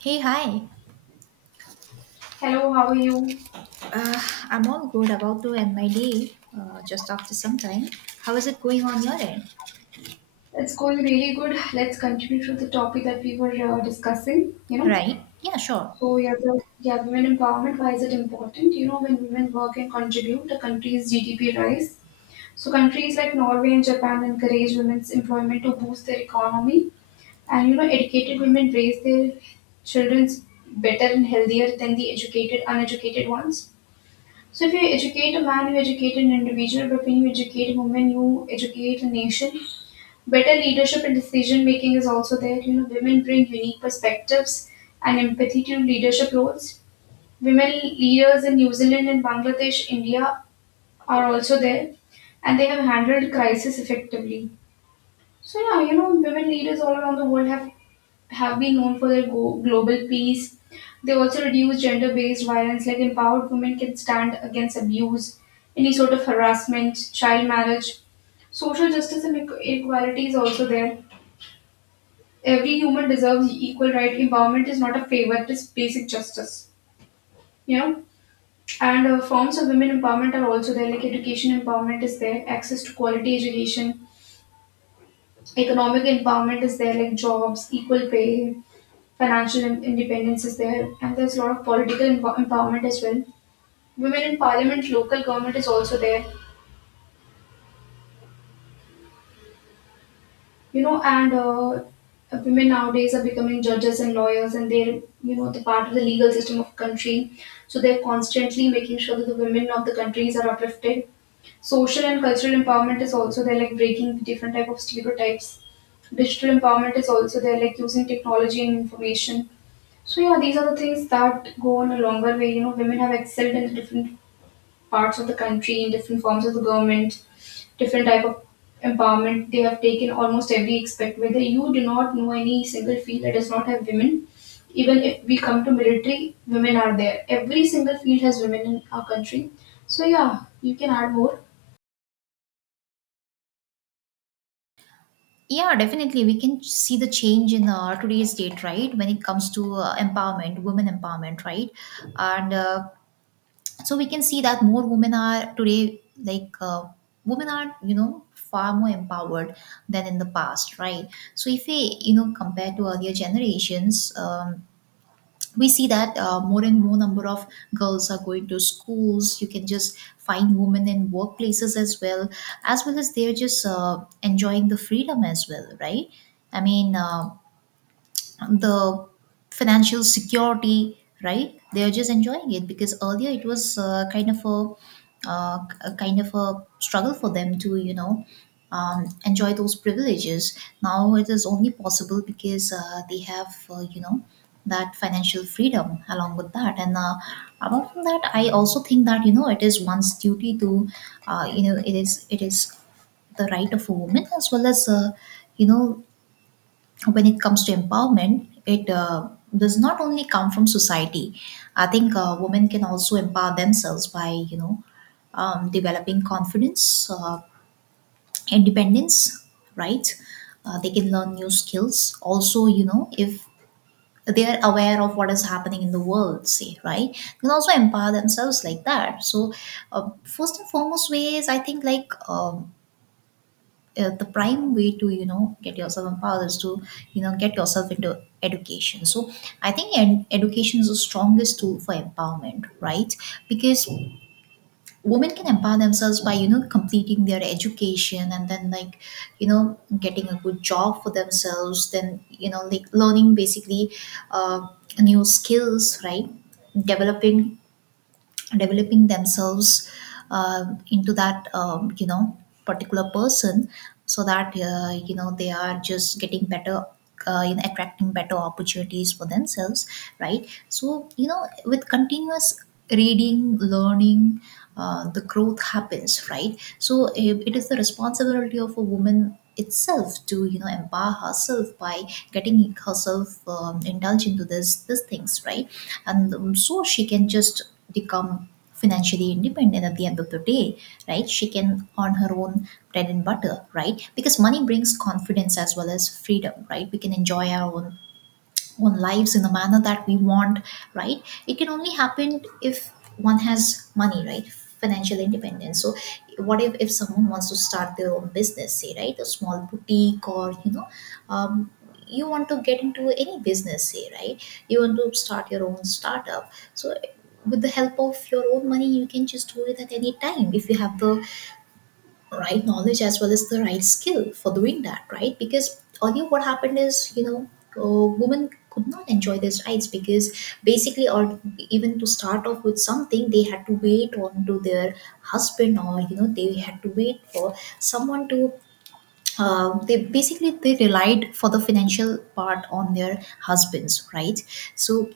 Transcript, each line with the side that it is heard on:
right: Hey, hi.
left: Hello, how are you?
right: Uh, I'm all good, about to end my day, just after some time. How is it going on your end?
left: It's going really good. Let's continue to the topic that we were discussing.
right: Right? Yeah, sure.
left: Women empowerment. Why is it important? You know, when women work and contribute, the country's GDP rise. So countries like Norway and Japan encourage women's employment to boost their economy, and you know, educated women raise their children's better and healthier than uneducated ones. So if you educate a man, you educate an individual. But when you educate a woman, you educate a nation. Better leadership and decision making is also there. You know, women bring unique perspectives and empathy to leadership roles. Women leaders in New Zealand and Bangladesh, India are also there, and they have handled crisis effectively. So yeah, you know, women leaders all around the world have been known for their global peace. They also reduce gender-based violence, like empowered women can stand against abuse, any sort of harassment, child marriage. Social justice and equality is also there. Every human deserves equal right. Empowerment is not a favor; it is basic justice. You know, and forms of women empowerment are also there. Like education empowerment is there, access to quality education, economic empowerment is there, like jobs, equal pay, financial independence is there, and there's a lot of political empowerment as well. Women in parliament, local government is also there. You know, and women nowadays are becoming judges and lawyers, and they're, you know, the part of the legal system of country. So they're constantly making sure that the women of the countries are uplifted. Social and cultural empowerment is also there, like breaking different type of stereotypes. Digital empowerment is also there, like using technology and information. So yeah, these are the things that go on a longer way. You know, women have excelled in different parts of the country in different forms of the government, different type of empowerment. They have taken almost every aspect. Whether you do not know any single field that does not have women, even if we come to military, women are there. Every single field has women in our country. So yeah, you can add more.
right: Yeah, definitely. We can see the change in today's date, right? When it comes to empowerment, women empowerment, right? And so we can see that more women are today, women are, you know, far more empowered than in the past, right? So if we, you know, compare to earlier generations, we see that more and more number of girls are going to schools. You can just find women in workplaces as well, as well as they're just enjoying the freedom as well, right? I mean, the financial security, right? They are just enjoying it because earlier it was, kind of a, uh, a kind of a struggle for them to, you know, enjoy those privileges. Now it is only possible because they have, you know, that financial freedom along with that. And apart from that, I also think that, you know, it is one's duty to, you know, it is the right of a woman, as well as, you know, when it comes to empowerment, it does not only come from society. I think women can also empower themselves by, you know, developing confidence, independence, right? They can learn new skills. Also, you know, if they are aware of what is happening in the world, say, right? They can also empower themselves like that. So, first and foremost, ways I think, the prime way to, you know, get yourself empowered is to, you know, get yourself into education. So I think, and education is the strongest tool for empowerment, right? Because women can empower themselves by, you know, completing their education and then, like, you know, getting a good job for themselves, then, you know, like learning, basically, uh, new skills, right? Developing developing themselves uh, into that, you know, particular person, so that, you know, they are just getting better, you know, attracting better opportunities for themselves, right? So you know, with continuous reading, learning, the growth happens, right? So it is the responsibility of a woman itself to, you know, empower herself by getting herself, indulged into this these things, right? And, so she can just become financially independent at the end of the day, right? She can earn her own bread and butter, right? Because money brings confidence as well as freedom, right? We can enjoy our own lives in the manner that we want, right? It can only happen if one has money, right? Financial independence. So what if someone wants to start their own business, say, right? A small boutique, or, you know, um, you want to get into any business, say, right? You want to start your own startup. So with the help of your own money, you can just do it at any time if you have the right knowledge as well as the right skill for doing that, right? Because earlier what happened is, you know, women could not enjoy these rights because, basically, or even to start off with something, they had to wait on to their husband, or, you know, they had to wait for someone to. They basically, they relied for the financial part on their husbands, right? So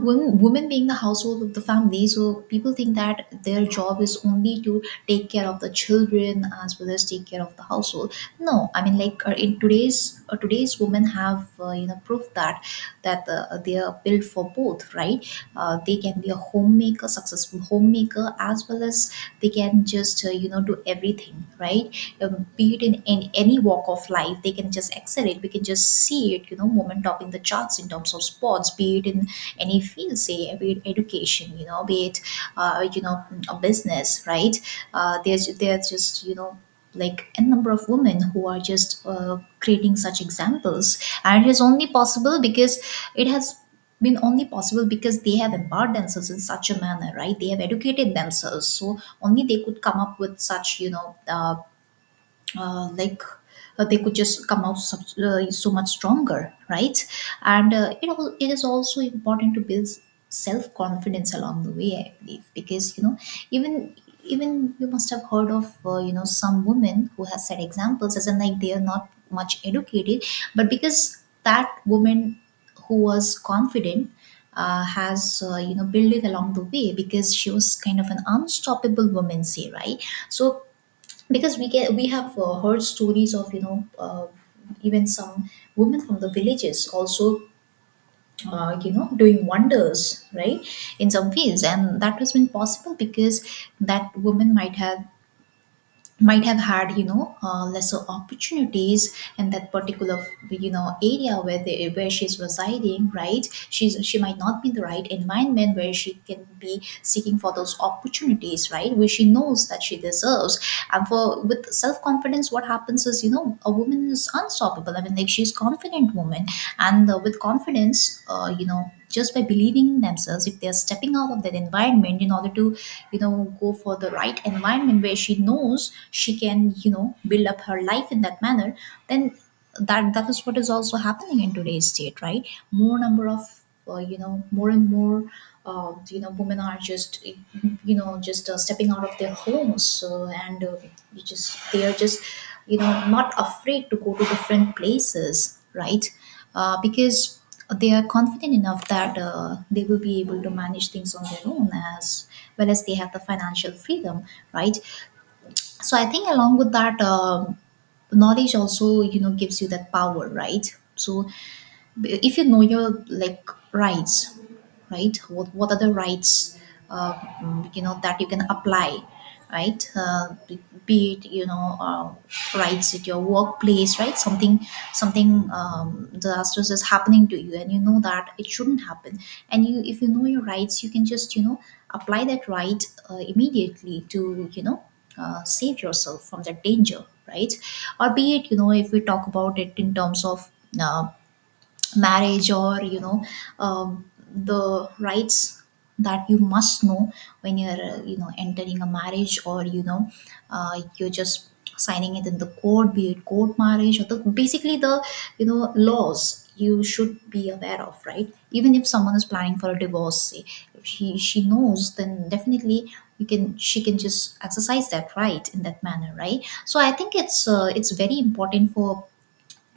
right: women, being the household of the family, so people think that their job is only to take care of the children as well as take care of the household. No, I mean, like, in today's today's women have, you know, proof that they are built for both, right? Uh, they can be a homemaker, successful homemaker, as well as they can just, you know, do everything, right? Um, be it in any walk of life, they can just excel it. We can just see it, you know, women topping the charts in terms of sports, be it in any field, say, be it education, you know, be it, you know, a business, right? There's just, you know, like a number of women who are just, creating such examples. And it is only possible because it has been only possible because they have empowered themselves in such a manner, right? They have educated themselves, so only they could come up with such, you know uh, like they could just come out so, so much stronger, right? And it is also important to build self confidence along the way, I believe, because, you know, even even you must have heard of, you know, some women who has set examples, as in, like, they are not much educated, but because that woman, who was confident, has, you know, built it along the way because she was kind of an unstoppable woman, say, right? So because we have, heard stories of, you know, even some women from the villages also, you know, doing wonders, right? In some fields. And that has been possible because that woman might have had, you know, lesser opportunities in that particular, you know, area where they where she's residing, right? She might not be in the right environment where she can be seeking for those opportunities, right? Where she knows that she deserves. And for with self-confidence what happens is, you know, a woman is unstoppable. I mean, like, she's confident woman. And, with confidence, you know, just by believing in themselves, if they're stepping out of that environment in order to, you know, go for the right environment, where she knows she can, you know, build up her life in that manner, then that is what is also happening in today's state, right? More number of, you know, more and more, you know, women are just, you know, just, stepping out of their homes. So, and, you just they are just, you know, not afraid to go to different places, right? Uh, because they are confident enough that, they will be able to manage things on their own, as well as they have the financial freedom, right? So I think along with that, knowledge also, you know, gives you that power, right? So if you know your, like, rights, right? What are the rights, you know, that you can apply, right? Be it you know, rights at your workplace, right? Something, disastrous is happening to you and you know that it shouldn't happen. And you, if you know your rights, you can just, you know, apply that right, immediately, to you know, save yourself from that danger, right? Or be it, you know, if we talk about it in terms of, uh, marriage, or you know, the rights that you must know when you're, you know, entering a marriage, or you know, you're just signing it in the court, be it court marriage, or the basically the, you know, laws you should be aware of, right? Even if someone is planning for a divorce, say, if she knows, then definitely you can she can just exercise that right in that manner, right? So I think it's, it's very important for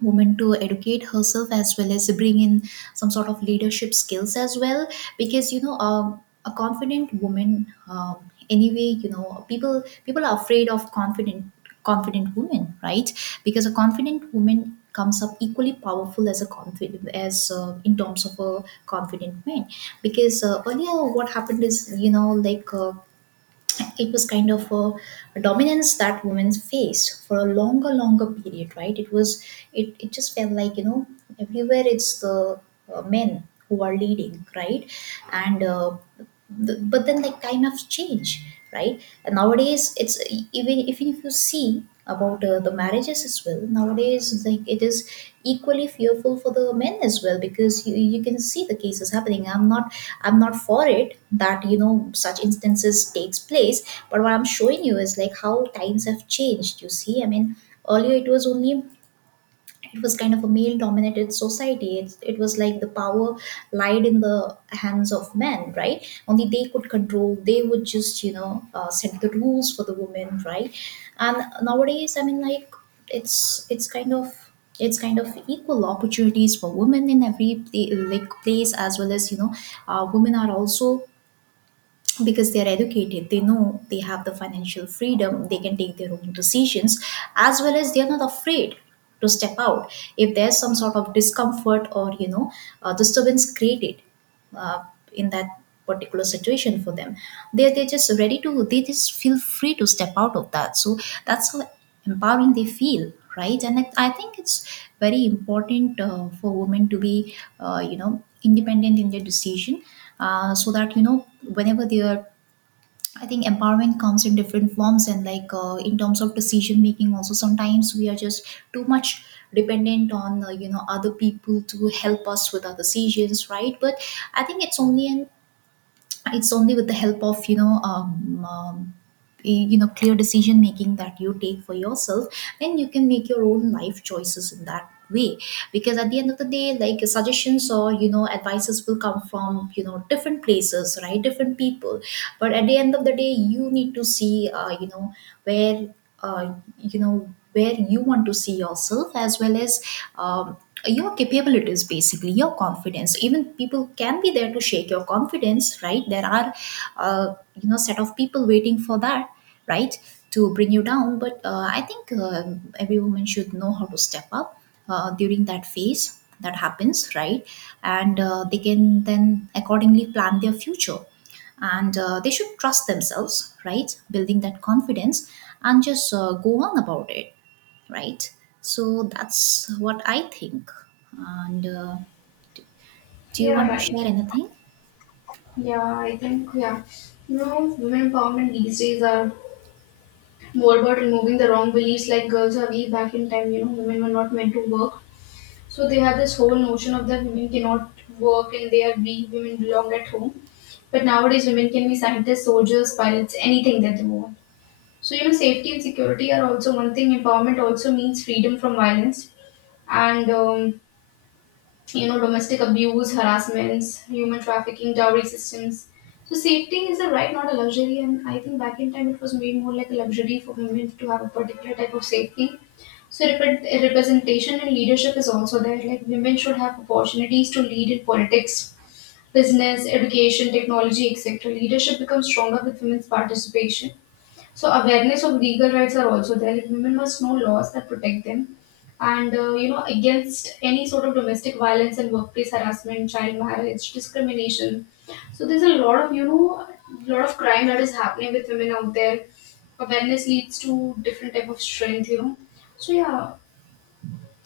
right: woman to educate herself as well as bring in some sort of leadership skills as well. Because you know, a confident woman, anyway, you know, people are afraid of confident women, right? Because a confident woman comes up equally powerful as a confident, as in terms of a confident man. Because earlier what happened is, you know, like, it was kind of a dominance that women faced for a longer period, right? It was, it just felt like, you know, everywhere it's the, men who are leading, right? and uh, but then, like, time has changed, right? And nowadays it's, even if you see about, the marriages as well nowadays, like, it is equally fearful for the men as well, because you can see the cases happening. I'm not for it, that you know such instances takes place. But what I'm showing you is, like, how times have changed, you see. I mean, earlier it was only, it was kind of a male dominated society. It was like the power lied in the hands of men, right? Only they could control. They would just, you know, set the rules for the women, right? And nowadays I mean, like, it's it's kind of it's kind of equal opportunities for women in every like place, as well as you know Women are also, because they are educated, they know, they have the financial freedom, they can take their own decisions, as well as they are not afraid to step out if there's some sort of discomfort or disturbance created uh, in that particular situation for them. They they just feel free to step out of that. So that's how empowering they feel, right? And I think it's very important, for women to be, independent in their decision, so that whenever they are. I think empowerment comes in different forms, and, in terms of decision making, also sometimes we are just too much dependent on, other people to help us with our decisions, right? But I think it's only with the help of, clear decision making that you take for yourself, and you can make your own life choices in that way. Because at the end of the day, like, suggestions or, advices will come from, different places, right, different people. But at the end of the day, you need to see, where where you want to see yourself, as well as, um, your capabilities, basically your confidence. Even people can be there to shake your confidence, right? There are, uh, set of people waiting for that, right, to bring you down. But I think, every woman should know how to step up, during that phase that happens, right? And they can then accordingly plan their future. And they should trust themselves, right, building that confidence, and just go on about it, right? So that's what I think. And, do you
left: Yeah,
right: want to
left: right.
right: share anything?
left: Yeah, I think yeah. You know, women empowerment these days are more about removing the wrong beliefs like girls are weak. Back in time, you know, women were not meant to work. So they had this whole notion of that women cannot work and they are weak, women belong at home. But nowadays, women can be scientists, soldiers, pilots, anything that they want. So, you know, safety and security are also one thing. Empowerment also means freedom from violence and, you know, domestic abuse, harassments, human trafficking, dowry systems. So, safety is a right, not a luxury. And I think back in time, it was made more like a luxury for women to have a particular type of safety. So representation and leadership is also there. Like women should have opportunities to lead in politics, business, education, technology, etc. Leadership becomes stronger with women's participation. So awareness of legal rights are also there. Like women must know laws that protect them, and you know, against any sort of domestic violence and workplace harassment, child marriage, discrimination. So there's a lot of, you know, lot of crime that is happening with women out there. Awareness leads to different type of strength. You know. So yeah,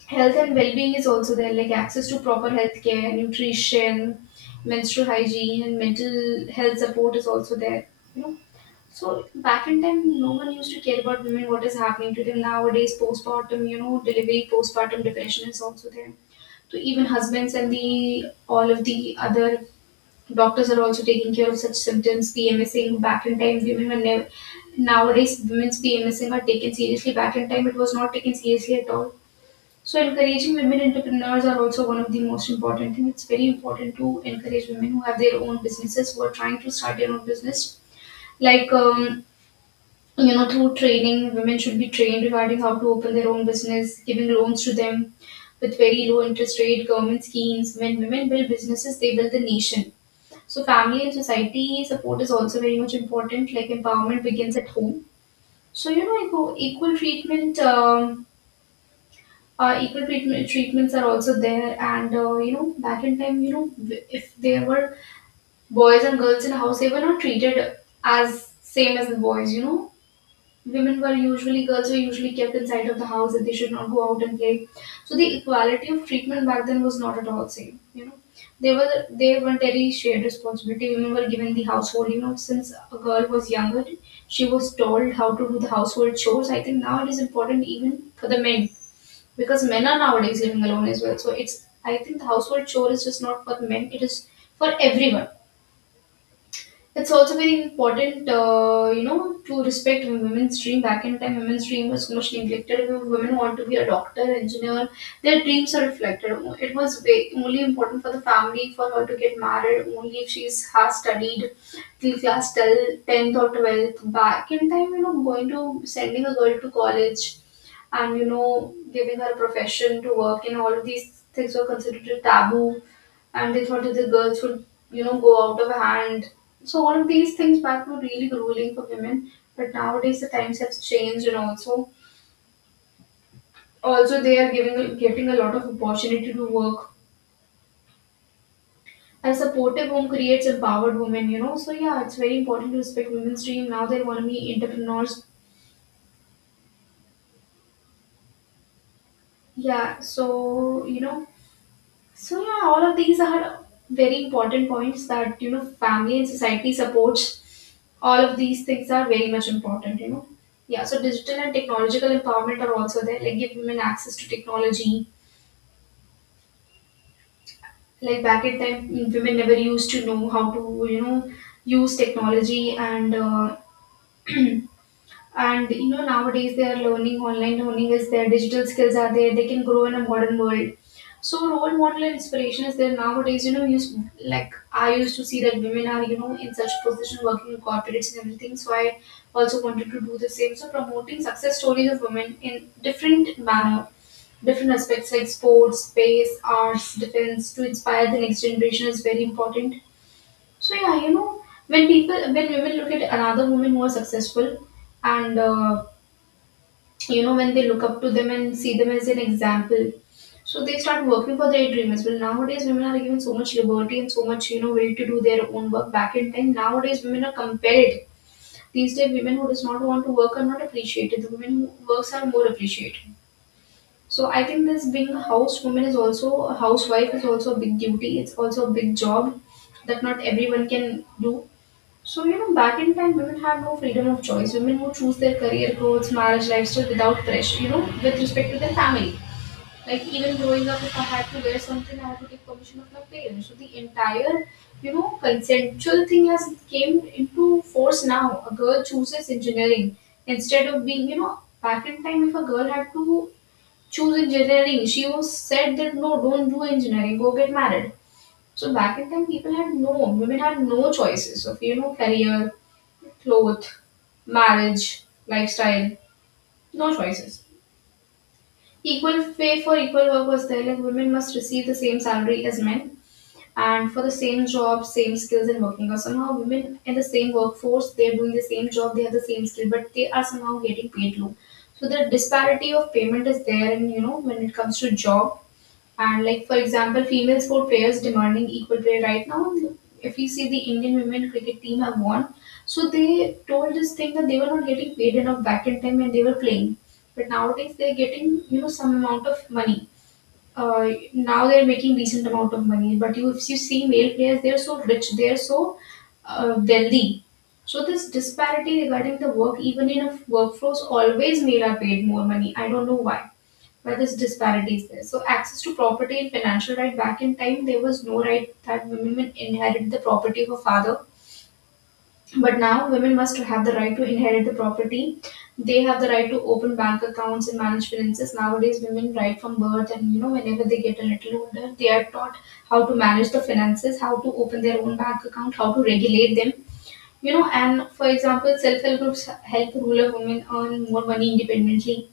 left: health and well-being is also there, like access to proper health care, nutrition, menstrual hygiene, and mental health support is also there, you know. So back in time, no one used to care about women, what is happening to them. Nowadays postpartum, you know, delivery postpartum depression is also there. So even husbands and the all of the other doctors are also taking care of such symptoms. Pmsing, back in time women were never, nowadays women's pmsing are taken seriously. Back in time, it was not taken seriously at all. So encouraging women entrepreneurs are also one of the most important thing. It's very important to encourage women who have their own businesses, who are trying to start their own business. Like you know, through training, women should be trained regarding how to open their own business, giving loans to them with very low interest rate, government schemes. When women build businesses, they build the nation. So family and society support is also very much important. Like empowerment begins at home. So you know, equal treatment. Equal treatments are also there, and you know, back in time, you know, if there were boys and girls in a house, they were not treated as same as the boys. You know, women were usually girls were usually kept inside of the house, that they should not go out and play. So the equality of treatment back then was not at all same, you know. They were, they weren't any shared responsibility. Women were given the household, you know. Since a girl was younger, she was told how to do the household chores. I think now it is important even for the men, because men are nowadays living alone as well. So it's, I think the household chore is just not for the men; it is for everyone. It's also very important, you know, to respect women's dream. Back in time, women's dream was so much neglected. If women want to be a doctor, engineer, their dreams are reflected. Oh, it was only important for the family for her to get married, only if she's has studied till class 10th or 12th. Back in time, you know, going to sending a girl to college and, you know, giving her a profession to work in, all of these things were considered a taboo, and they thought that the girls would, you know, go out of hand. So all of these things back were really grueling for women. But nowadays the times have changed, and also, they are giving getting a lot of opportunity to work. A supportive home creates empowered women, you know. So yeah, it's very important to respect women's dream. Now they want to be entrepreneurs. Yeah, so you know, so yeah, all of these are very important points, that you know, family and society supports. All of these things are very much important, you know. Yeah, so digital and technological empowerment are also there. Like give women access to technology. Like back in time, women never used to know how to, you know, use technology and and you know, nowadays they are learning. Online learning is there, digital skills are there, they can grow in a modern world. So role model and inspiration is there nowadays. You know, like I used to see that women are, you know, in such position working in corporates and everything. So I also wanted to do the same. So promoting success stories of women in different manner, different aspects like sports, space, arts, defense to inspire the next generation is very important. So yeah, you know, when women look at another woman who are successful, and you know, when they look up to them and see them as an example, so they start working for their dream as well. Nowadays women are given so much liberty and so much, you know, will to do their own work. Back in time, nowadays women are compelled. These days women who does not want to work are not appreciated, the women who works are more appreciated. So I think this being a house woman is also, a housewife is also a big duty, it's also a big job that not everyone can do. So, you know, back in time, women had no freedom of choice. Women would choose their career goals, marriage lifestyle without pressure, you know, with respect to their family. Like, even growing up, if I had to wear something, I had to take permission of my parents. So, the entire, you know, consensual thing has came into force now. A girl chooses engineering instead of being, you know, back in time, if a girl had to choose engineering, she was said that no, don't do engineering, go get married. So back in time, people had no, women had no choices of, you know, career, cloth, marriage, lifestyle, no choices. Equal pay for equal work was there, like women must receive the same salary as men, and for the same job, same skills and working. Or somehow, women in the same workforce, they're doing the same job, they have the same skill, but they are somehow getting paid low. So the disparity of payment is there, and you know, when it comes to job, and like for example, female sport players demanding equal pay right now. If you see the Indian women cricket team have won, so they told this thing that they were not getting paid enough back in time when they were playing. But nowadays they're getting you know some amount of money. Now they're making decent amount of money. But if you see male players, they're so rich, they're so wealthy. So this disparity regarding the work, even in a workforce, always male are paid more money. I don't know why where this disparity is there. So access to property and financial right, back in time there was no right that women would inherit the property of a father. But now women must have the right to inherit the property. They have the right to open bank accounts and manage finances. Nowadays women right from birth and you know whenever they get a little older they are taught how to manage the finances, how to open their own bank account, how to regulate them. You know, and for example, self help groups help rural women earn more money independently,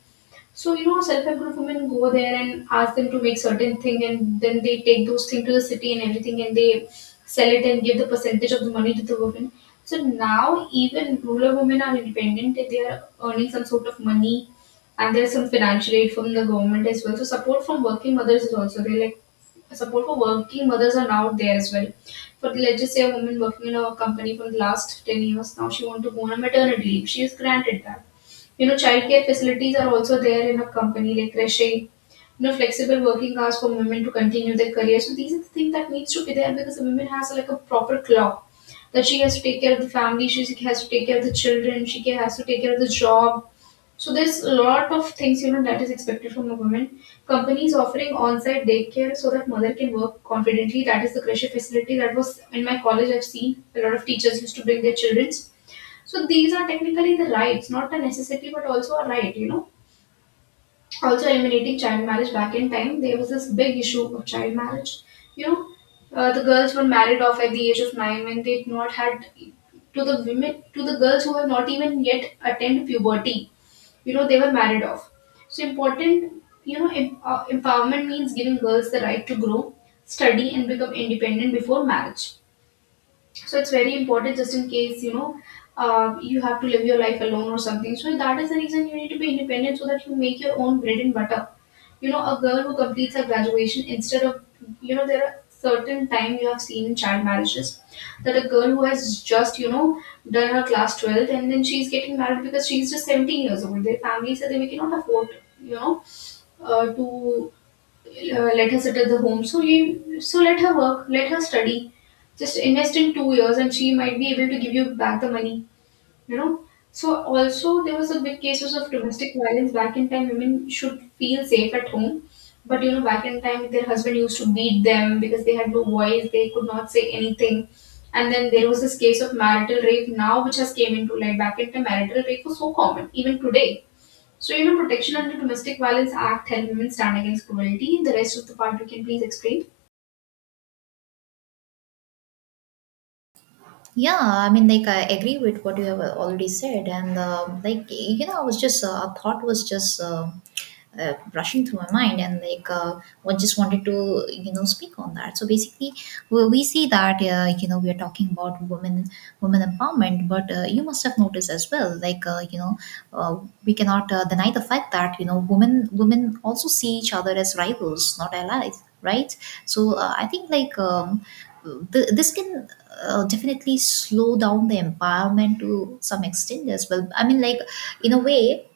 left: so, you know, self-help group women go there and ask them to make certain thing and then they take those things to the city and everything and they sell it and give the percentage of the money to the women. So now even rural women are independent, they are earning some sort of money and there's some financial aid from the government as well. So support from working mothers is also there. Like support for working mothers are now there as well. For let's just say a woman working in a company from the last 10 years, now she want to go on a maternity leave. She is granted that, you know, childcare facilities are also there in a company like crochet, you know, flexible working hours for women to continue their career. So these are the things that needs to be there because a woman has like a proper clock that she has to take care of the family, she has to take care of the children, has to take care of the job. So there's a lot of things you know that is expected from a woman. Companies offering on-site daycare so that mother can work confidently. That is the crochet facility that was in my college. I've seen a lot of teachers used to bring their children, so these are technically the rights, not a necessity, but also a right, you know. Also eliminating child marriage, back in time, there was this big issue of child marriage. You know, the girls were married off at the age of nine when they had not had to the women to the girls who have not even yet attained puberty. You know, they were married off. So important, empowerment means giving girls the right to grow, study, and become independent before marriage, so it's very important just in case you know you have to live your life alone or something, so that is the reason you need to be independent so that you make your own bread and butter. You know, a girl who completes her graduation instead of, you know, there are certain time you have seen in child marriages that a girl who has just you know done her class 12th and then she's getting married because she's just 17 years old, their family said they cannot afford, you know to let her sit at the home. So let her work, let her study. Just invest in 2 years, and she might be able to give you back the money. You know. So also there was a big cases of domestic violence back in time. Women should feel safe at home, but you know back in time their husband used to beat them because they had no voice, they could not say anything. And then there was this case of marital rape now, which has came into light. Back in time, marital rape was so common even today, so, you know, protection under Domestic Violence Act help women stand against cruelty. The rest of the part you can please explain.
right: Yeah, I mean, like, I agree with what you have already said, and, like, I was just. A thought was just rushing through my mind, and, like, I just wanted to, speak on that. So basically, we see that, we are talking about women empowerment. But you must have noticed as well, like, uh, we cannot deny the fact that, women also see each other as rivals, not allies, right? So I think, like. This can definitely slow down the environment to some extent as well, I mean, like, in a way.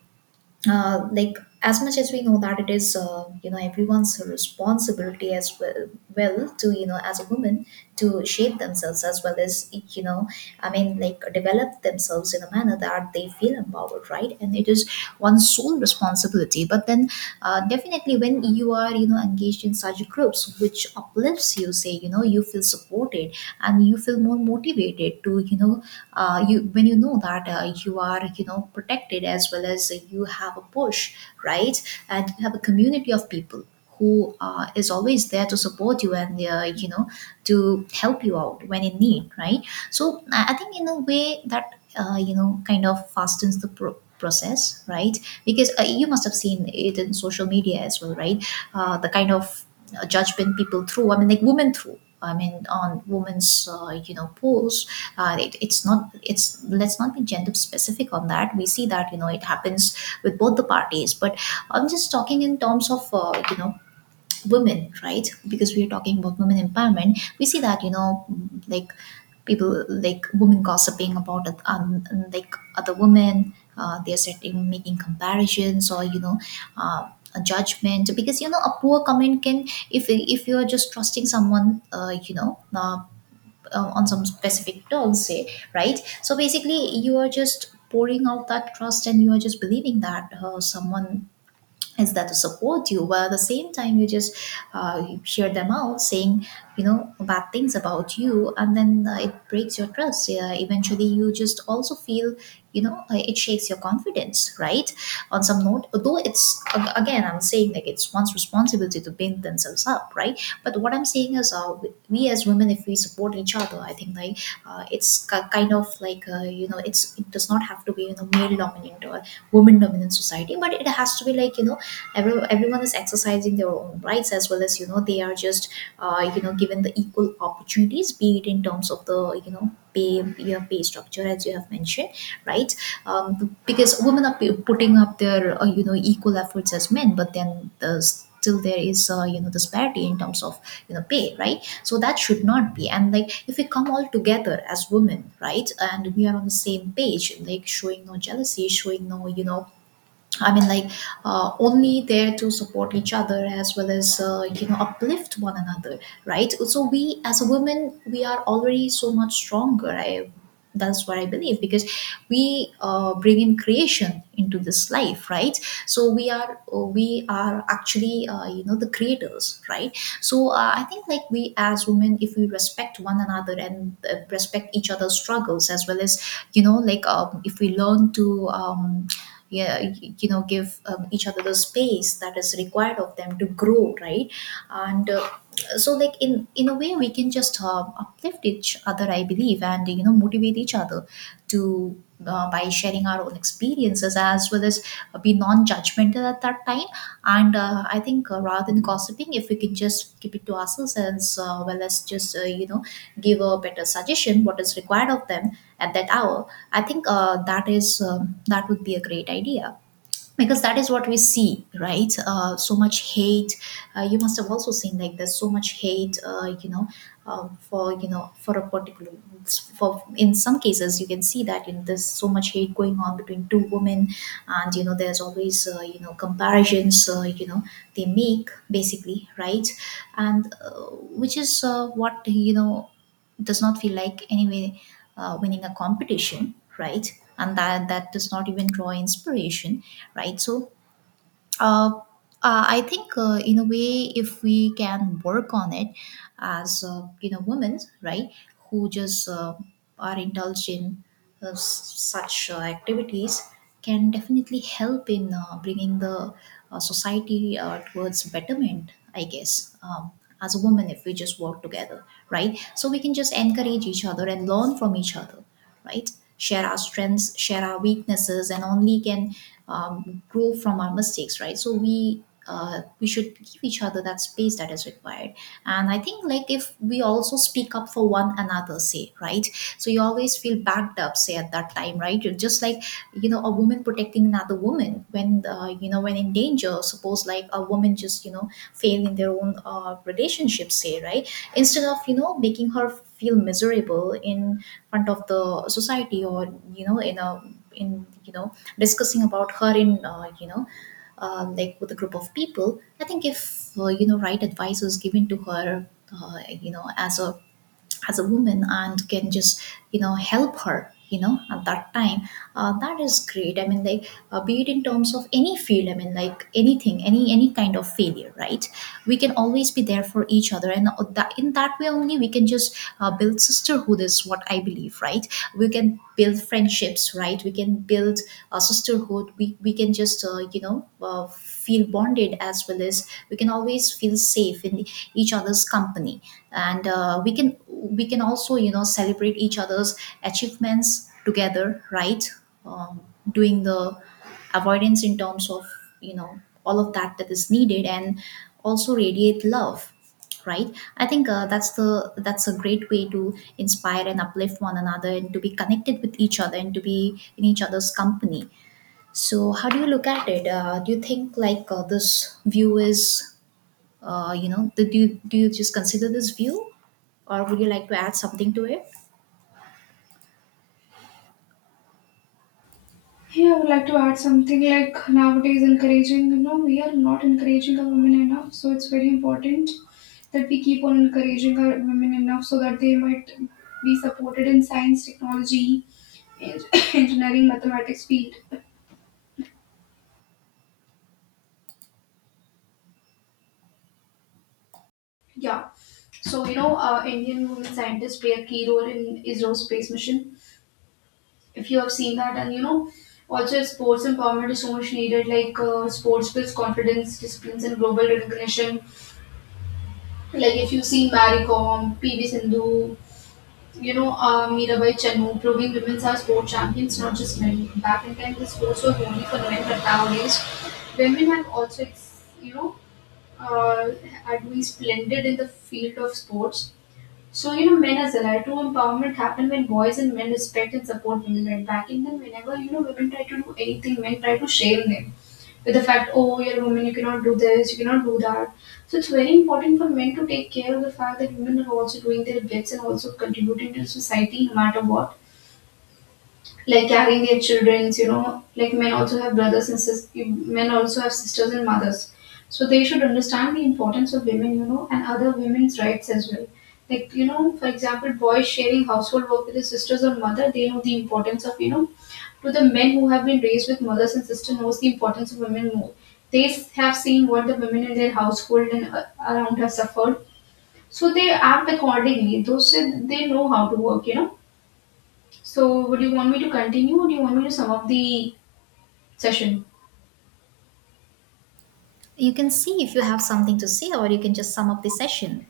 right: Like, as much as we know that it is, everyone's responsibility, as well, well, to, as a woman, to shape themselves, as well as, you know I mean, like, develop themselves in a manner that they feel empowered, right? And it is one's sole responsibility. But then, definitely when you are, engaged in such groups which uplifts you, say, you feel supported, and you feel more motivated to, you know you when you know that you are, protected, as well as you have a push, right? And you have a community of people who is always there to support you, and, to help you out when in need, right? So I think, in a way, that kind of fastens the process, right? Because you must have seen it in social media as well, right? The kind of judgment people throw. I mean, like, women throw. I mean, on women's, polls, it, it's not it's let's not be gender specific on that. We see that, it happens with both the parties. But I'm just talking in terms of, women, right? Because we are talking about women empowerment, we see that, like, people, like, women gossiping about, like, other women, they're setting making comparisons or, uh, a judgment. Because, a poor comment can, if you're just trusting someone, on some specific terms, say, right? So basically, you are just pouring out that trust, and you are just believing that someone is there to support you. But at the same time, you just hear them out saying, bad things about you, and then it breaks your trust. Yeah, eventually you just also feel, it shakes your confidence, right, on some note. Although it's again, I'm saying, like, it's one's responsibility to build themselves up, right? But what I'm saying is, we as women, if we support each other, I think, like, it's kind of like, it's, it does not have to be in a male dominant or woman dominant society, but it has to be, like, everyone is exercising their own rights, as well as, they are just, given the equal opportunities, be it in terms of the, pay, your pay structure as you have mentioned, right? Because women are putting up their, equal efforts as men. But then, the still there is, disparity in terms of, pay, right? So that should not be. And, like, if we come all together as women, right, and we are on the same page, like showing no jealousy, showing no, I mean, like, only there to support each other, as well as, uplift one another, right? So we, as a women, we are already so much stronger. I That's what I believe, because we bring in creation into this life, right? So we are actually, the creators, right? So I think, like, we as women, if we respect one another, and respect each other's struggles, as well as, like, if we learn to, yeah, give, each other the space that is required of them to grow, right. And so, like, in a way, we can just uplift each other, I believe, and, motivate each other, to by sharing our own experiences, as well as be non-judgmental at that time. And I think, rather than gossiping, if we can just keep it to ourselves, as, well, as just, give a better suggestion, what is required of them at that hour. I think, that would be a great idea. Because that is what we see, right? So much hate. You must have also seen, like, there's so much hate, for you know for a particular for in some cases you can see that, in there's so much hate going on between two women. And, there's always, comparisons, they make basically, right? And which is, what, does not feel like, anyway, winning a competition, right? And that does not even draw inspiration, right? So, uh, I think, in a way, if we can work on it as, women, right, who just, are indulged in, such activities, can definitely help in, bringing the, society, towards betterment. I guess as a woman, if we just work together, right, so we can just encourage each other and learn from each other, right, share our strengths, share our weaknesses, and only can grow from our mistakes, right, so we should give each other that space that is required. And I think, like, if we also speak up for one another, say, right, so you always feel backed up, say, at that time, right, you're just like, you know, a woman protecting another woman when, you know, when in danger. Suppose like a woman just, you know, fail in their own relationship, say, right, instead of, you know, making her feel miserable in front of the society, or, you know, in a, in, you know, discussing about her in, you know, like with a group of people, I think if, you know, right advice was given to her, you know, as a, as a woman, and can just, you know, help her, you know, at that time, that is great. I mean, like, be it in terms of any field, I mean, like, anything, any kind of failure, right, we can always be there for each other. And that, in that way only we can just build sisterhood, is what I believe, right? We can build friendships, right, we can build a sisterhood. We can just, you know, feel bonded, as well as we can always feel safe in each other's company. And we can also, you know, celebrate each other's achievements together, right? um, Doing the avoidance in terms of, you know, all of that that is needed, and also radiate love, right? I think that's a great way to inspire and uplift one another, and to be connected with each other, and to be in each other's company. So how do you look at it? Do you think like this view is, you know, do you just consider this view, or would you like to add something to it?
left: Yeah, I would like to add something like nowadays encouraging, you know, we are not encouraging our women enough. So it's very important that we keep on encouraging our women enough so that they might be supported in science, technology, en- engineering, mathematics field. Yeah. So, you know, Indian women scientists play a key role in ISRO space mission, if you have seen that, and you know also sports empowerment is so much needed, like sports builds confidence, disciplines and global recognition. Like if you've seen Marie Kom, PV Sindhu, you know Mirabai Chanu, proving women are sport champions, not just men. Back in time the sports were only for men, but nowadays women have you know uh, are doing splendid in the field of sports. So, you know, men as allied. True empowerment happen when boys and men respect and support women, right back in then whenever, you know, women try to do anything, men try to shame them with the fact, oh, you're a woman, you cannot do this, you cannot do that. So it's very important for men to take care of the fact that women are also doing their bits and also contributing to society no matter what, like carrying their childrens, you know, like men also have brothers and sisters, men also have sisters and mothers, so they should understand the importance of women, you know, and other women's rights as well. Like you know, for example, boys sharing household work with their sisters or mother, they know the importance of, you know, to the men who have been raised with mothers and sisters knows the importance of women more. They have seen what the women in their household and around have suffered, so they act accordingly, those, they know how to work, you know. So, would you want me to continue or do you want me to sum up the session?
right: You can see if you have something to say, or you can just sum up the session.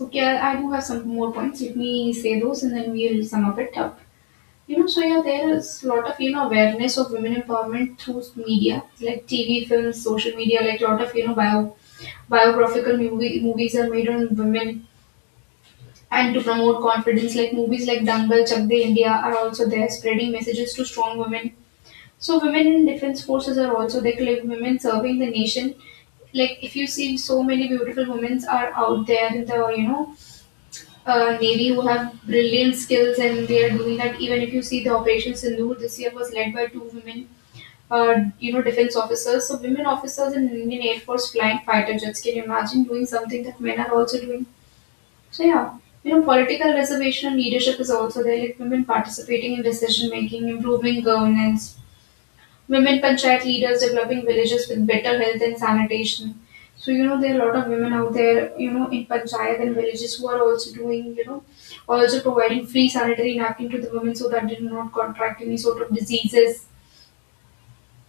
left: Okay, I do have some more points. Let me say those and then we'll sum up it up. You know, so yeah, there is a lot of, you know, awareness of women empowerment through media, like TV, films, social media, like a lot of, you know, biographical movies are made on women and to promote confidence, like movies like Dangal, Chak De India are also there spreading messages to strong women. So women in defense forces are also, they claim women serving the nation. Like if you see so many beautiful women are out there in the you know navy who have brilliant skills and they are doing that. Even if you see the Operation Sindhu this year was led by two women, you know defense officers. So women officers in Indian Air Force flying fighter jets. Can you imagine doing something that men are also doing? So yeah. You know, political reservation and leadership is also there, like women participating in decision making, improving governance, women panchayat leaders developing villages with better health and sanitation. So, you know, there are a lot of women out there, you know, in panchayat and villages who are also doing, you know, also providing free sanitary napkin to the women so that they do not contract any sort of diseases.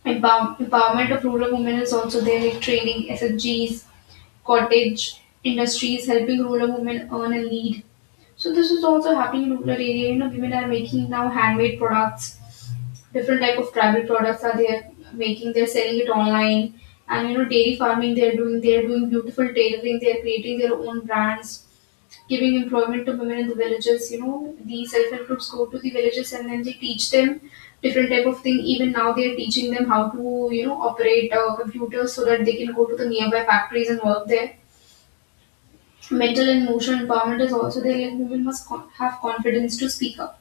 left: Empowerment of rural women is also there, like training, SFGs, cottage industries, helping rural women earn and lead. So this is also happening in rural area. You know, women are making now handmade products. Different type of tribal products are there making. They're selling it online, and you know, dairy farming. They're doing. They're doing beautiful tailoring. They're creating their own brands, giving employment to women in the villages. You know, the self-help groups go to the villages and then they teach them different type of thing. Even now, they're teaching them how to you know operate computers so that they can go to the nearby factories and work there. Mental and emotional empowerment is also there. Like women must have confidence to speak up,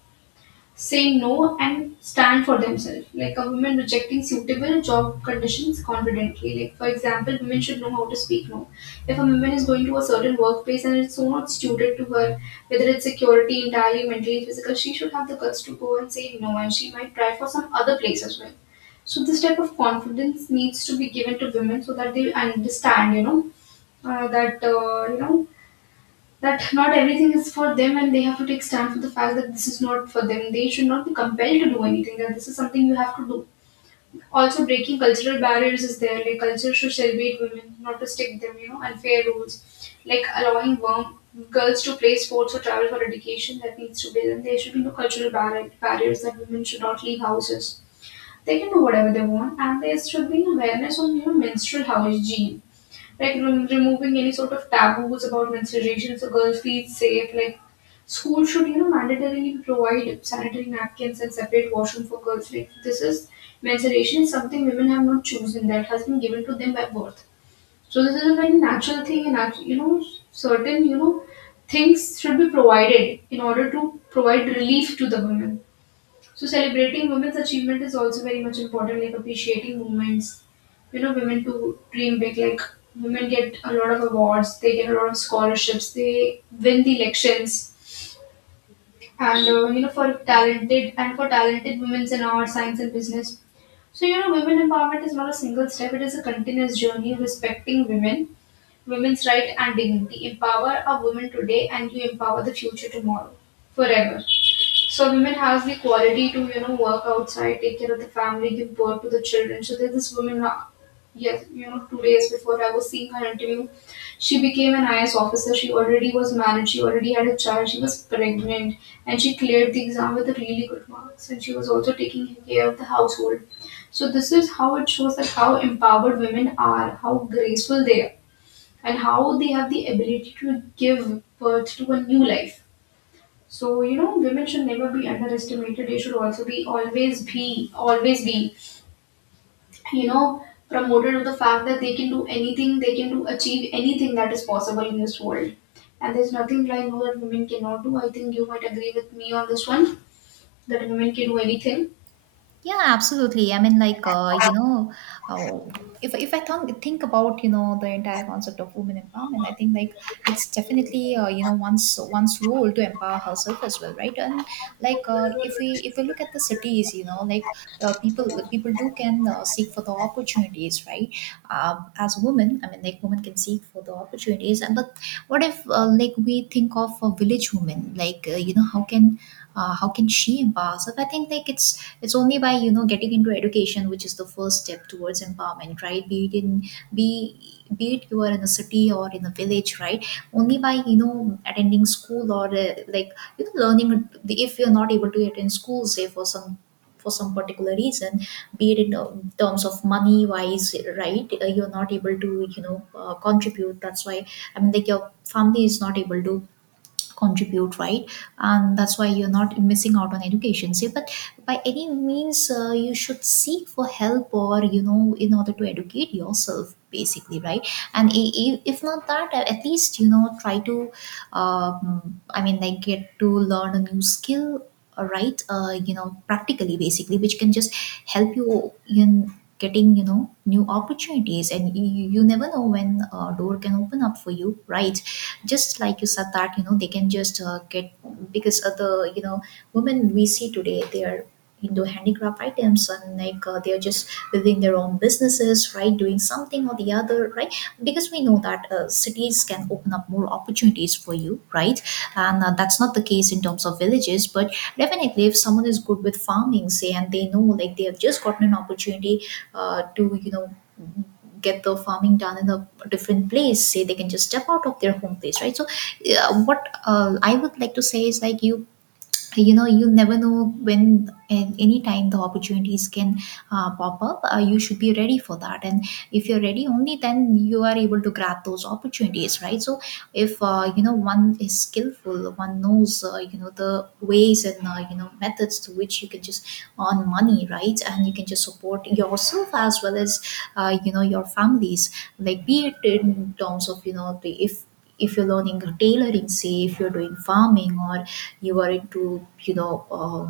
left: say no, and stand for themselves. Like a woman rejecting suitable job conditions confidently. Like for example, women should know how to speak no. If a woman is going to a certain workplace and it's so not suited to her, whether it's security, entirely mentally, physical, she should have the guts to go and say no, and she might try for some other place as well. So this type of confidence needs to be given to women so that they understand, you know, that you know that not everything is for them and they have to take stand for the fact that this is not for them, they should not be compelled to do anything that this is something you have to do. Also breaking cultural barriers is there, like culture should celebrate women, not restrict them, you know, unfair rules, like allowing girls to play sports or travel for education, that needs to be done. There should be no cultural barriers that women should not leave houses, they can do whatever they want, and there should be an awareness on you know menstrual hygiene, like removing any sort of taboos about menstruation, so girls feel safe. Like school should you know mandatorily provide sanitary napkins and separate washroom for girls. Like this is, menstruation is something women have not chosen; that has been given to them by birth. So this is a very natural thing, and you know certain you know things should be provided in order to provide relief to the women. So celebrating women's achievement is also very much important, like appreciating women's, you know, women to dream big. Like women get a lot of awards, they get a lot of scholarships, they win the elections, and you know, for talented women in art, science, and business. So you know, women empowerment is not a single step; it is a continuous journey. Respecting women, women's right and dignity. Empower a woman today, and you empower the future tomorrow, forever. So women has the quality to you know work outside, take care of the family, give birth to the children. So that this yes, you know, 2 days before I was seeing her interview, she became an IAS officer. She already was married. She already had a child. She was pregnant, and she cleared the exam with really good marks. And she was also taking care of the household. So this is how it shows that how empowered women are, how graceful they are, and how they have the ability to give birth to a new life. So you know, women should never be underestimated. They should also be always be you know promoted to the fact that they can do anything, they can do achieve anything that is possible in this world. And there's nothing like no that women cannot do. I think you might agree with me on this one that women can do anything.
right: Yeah, absolutely. I mean, like, you know, oh, if I think about, you know, the entire concept of women empowerment, I think, like, it's definitely, you know, one's role to empower herself as well, right? And like, if we look at the cities, you know, like, people do can seek for the opportunities, right? As women, I mean, like, women can seek for the opportunities, and but what if, like, we think of a village woman, like, you know, how can, how can she empower herself? I think, like, it's only by, you know, getting into education, which is the first step towards empowerment, right? Be it in, be be it you are in a city or in a village, right, only by, you know, attending school, or like, you know, learning. If you're not able to attend school, say, for some, for some particular reason, be it in terms of money wise, right, you're not able to, you know, contribute, that's why, I mean, like, your family is not able to contribute, right, and that's why you're not missing out on education, see. But by any means, you should seek for help, or, you know, in order to educate yourself, basically, right. And if not that, at least, you know, try to, I mean, like, get to learn a new skill, right, you know, practically, basically, which can just help you in getting, you know, new opportunities. And you never know when a door can open up for you, right, just like you said, that, you know, they can just get, because of the, you know, women we see today, they are into handicraft items, and like, they are just within their own businesses, right, doing something or the other, right, because we know that cities can open up more opportunities for you, right. And that's not the case in terms of villages, but definitely if someone is good with farming, say, and they know, like, they have just gotten an opportunity to, you know, get the farming done in a different place, say, they can just step out of their home place, right. So yeah, what I would like to say is, like, you know, you never know when, and any time the opportunities can pop up, you should be ready for that. And if you're ready, only then you are able to grab those opportunities, right. So if, you know, one is skillful, one knows you know the ways and you know methods to which you can just earn money, right, and you can just support yourself as well as you know your families, like be it in terms of, you know, the, if you're learning tailoring, say, if you're doing farming, or you are into, you know,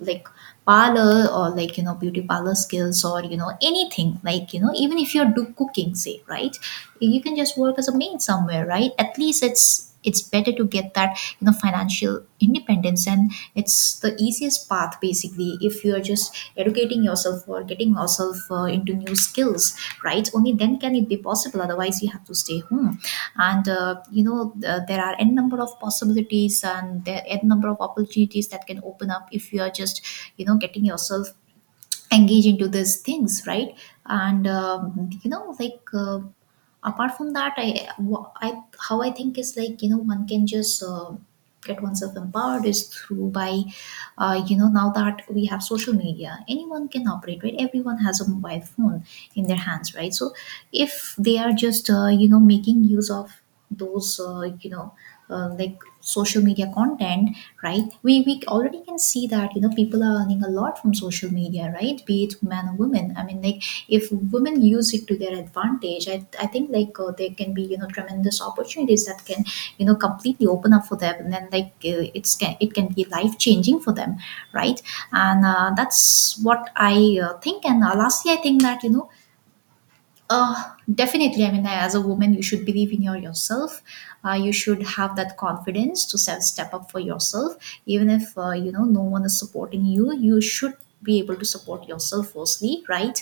right: like, parlor, or like, you know, beauty parlor skills, or, you know, anything, like, you know, even if you're do cooking, say, right, you can just work as a maid somewhere, right. At least it's better to get that, you know, financial independence, and it's the easiest path, basically, if you are just educating yourself or getting yourself into new skills, right, only then can it be possible, otherwise you have to stay home. And you know, there are n number of possibilities, and there are n number of opportunities that can open up, if you are just, you know, getting yourself engage into these things, right. And you know, like, apart from that, I, how I think is, like, you know, one can just get oneself empowered is through, by you know, now that we have social media, anyone can operate, right, everyone has a mobile phone in their hands, right. So if they are just you know making use of those you know like social media content, right, we already can see that, you know, people are earning a lot from social media, right, be it men or women, I mean, like, if women use it to their advantage, I think, like, there can be, you know, tremendous opportunities that can, you know, completely open up for them, and then, like, it can be life changing for them, right. And that's what I think. And lastly, I think that, you know, uh, definitely, I mean, as a woman, you should believe in yourself. You should have that confidence to step up for yourself, even if, you know, no one is supporting you. You should be able to support yourself firstly, right?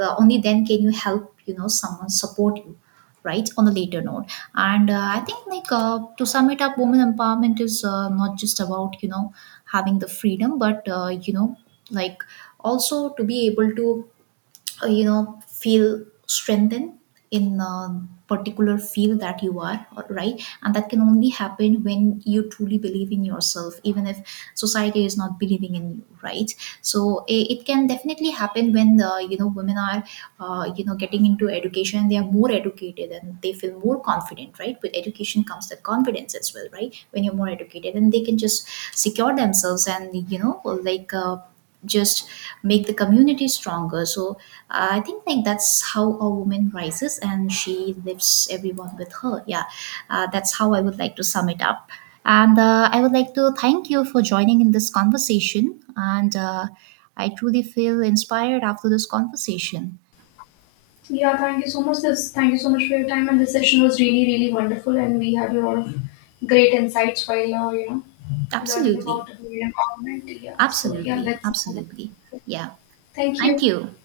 right: Only then can you help, you know, someone support you, right, on a later note. And I think, like, to sum it up, women empowerment is, not just about, you know, having the freedom, but, you know, like, also to be able to you know feel strengthened in a particular field that you are, right, and that can only happen when you truly believe in yourself, even if society is not believing in you, right. So it can definitely happen when the, you know, women are you know getting into education, they are more educated, and they feel more confident, right. With education comes the confidence as well, right, when you're more educated, and they can just secure themselves, and, you know, like, just make the community stronger. So I think, like, that's how a woman rises, and she lifts everyone with her. Yeah, that's how I would like to sum it up. And I would like to thank you for joining in this conversation, and I truly feel inspired after this conversation.
left: Yeah, thank you so much. This Thank you so much for your time, and this session was really really wonderful, and we had a lot of great insights while you know learning about
right: Absolutely.
left: women empowerment. Yeah, so yeah,
right: Absolutely.
left: let's.
right: Absolutely. Yeah.
left: Thank
right: Thank
left: you.
right: you.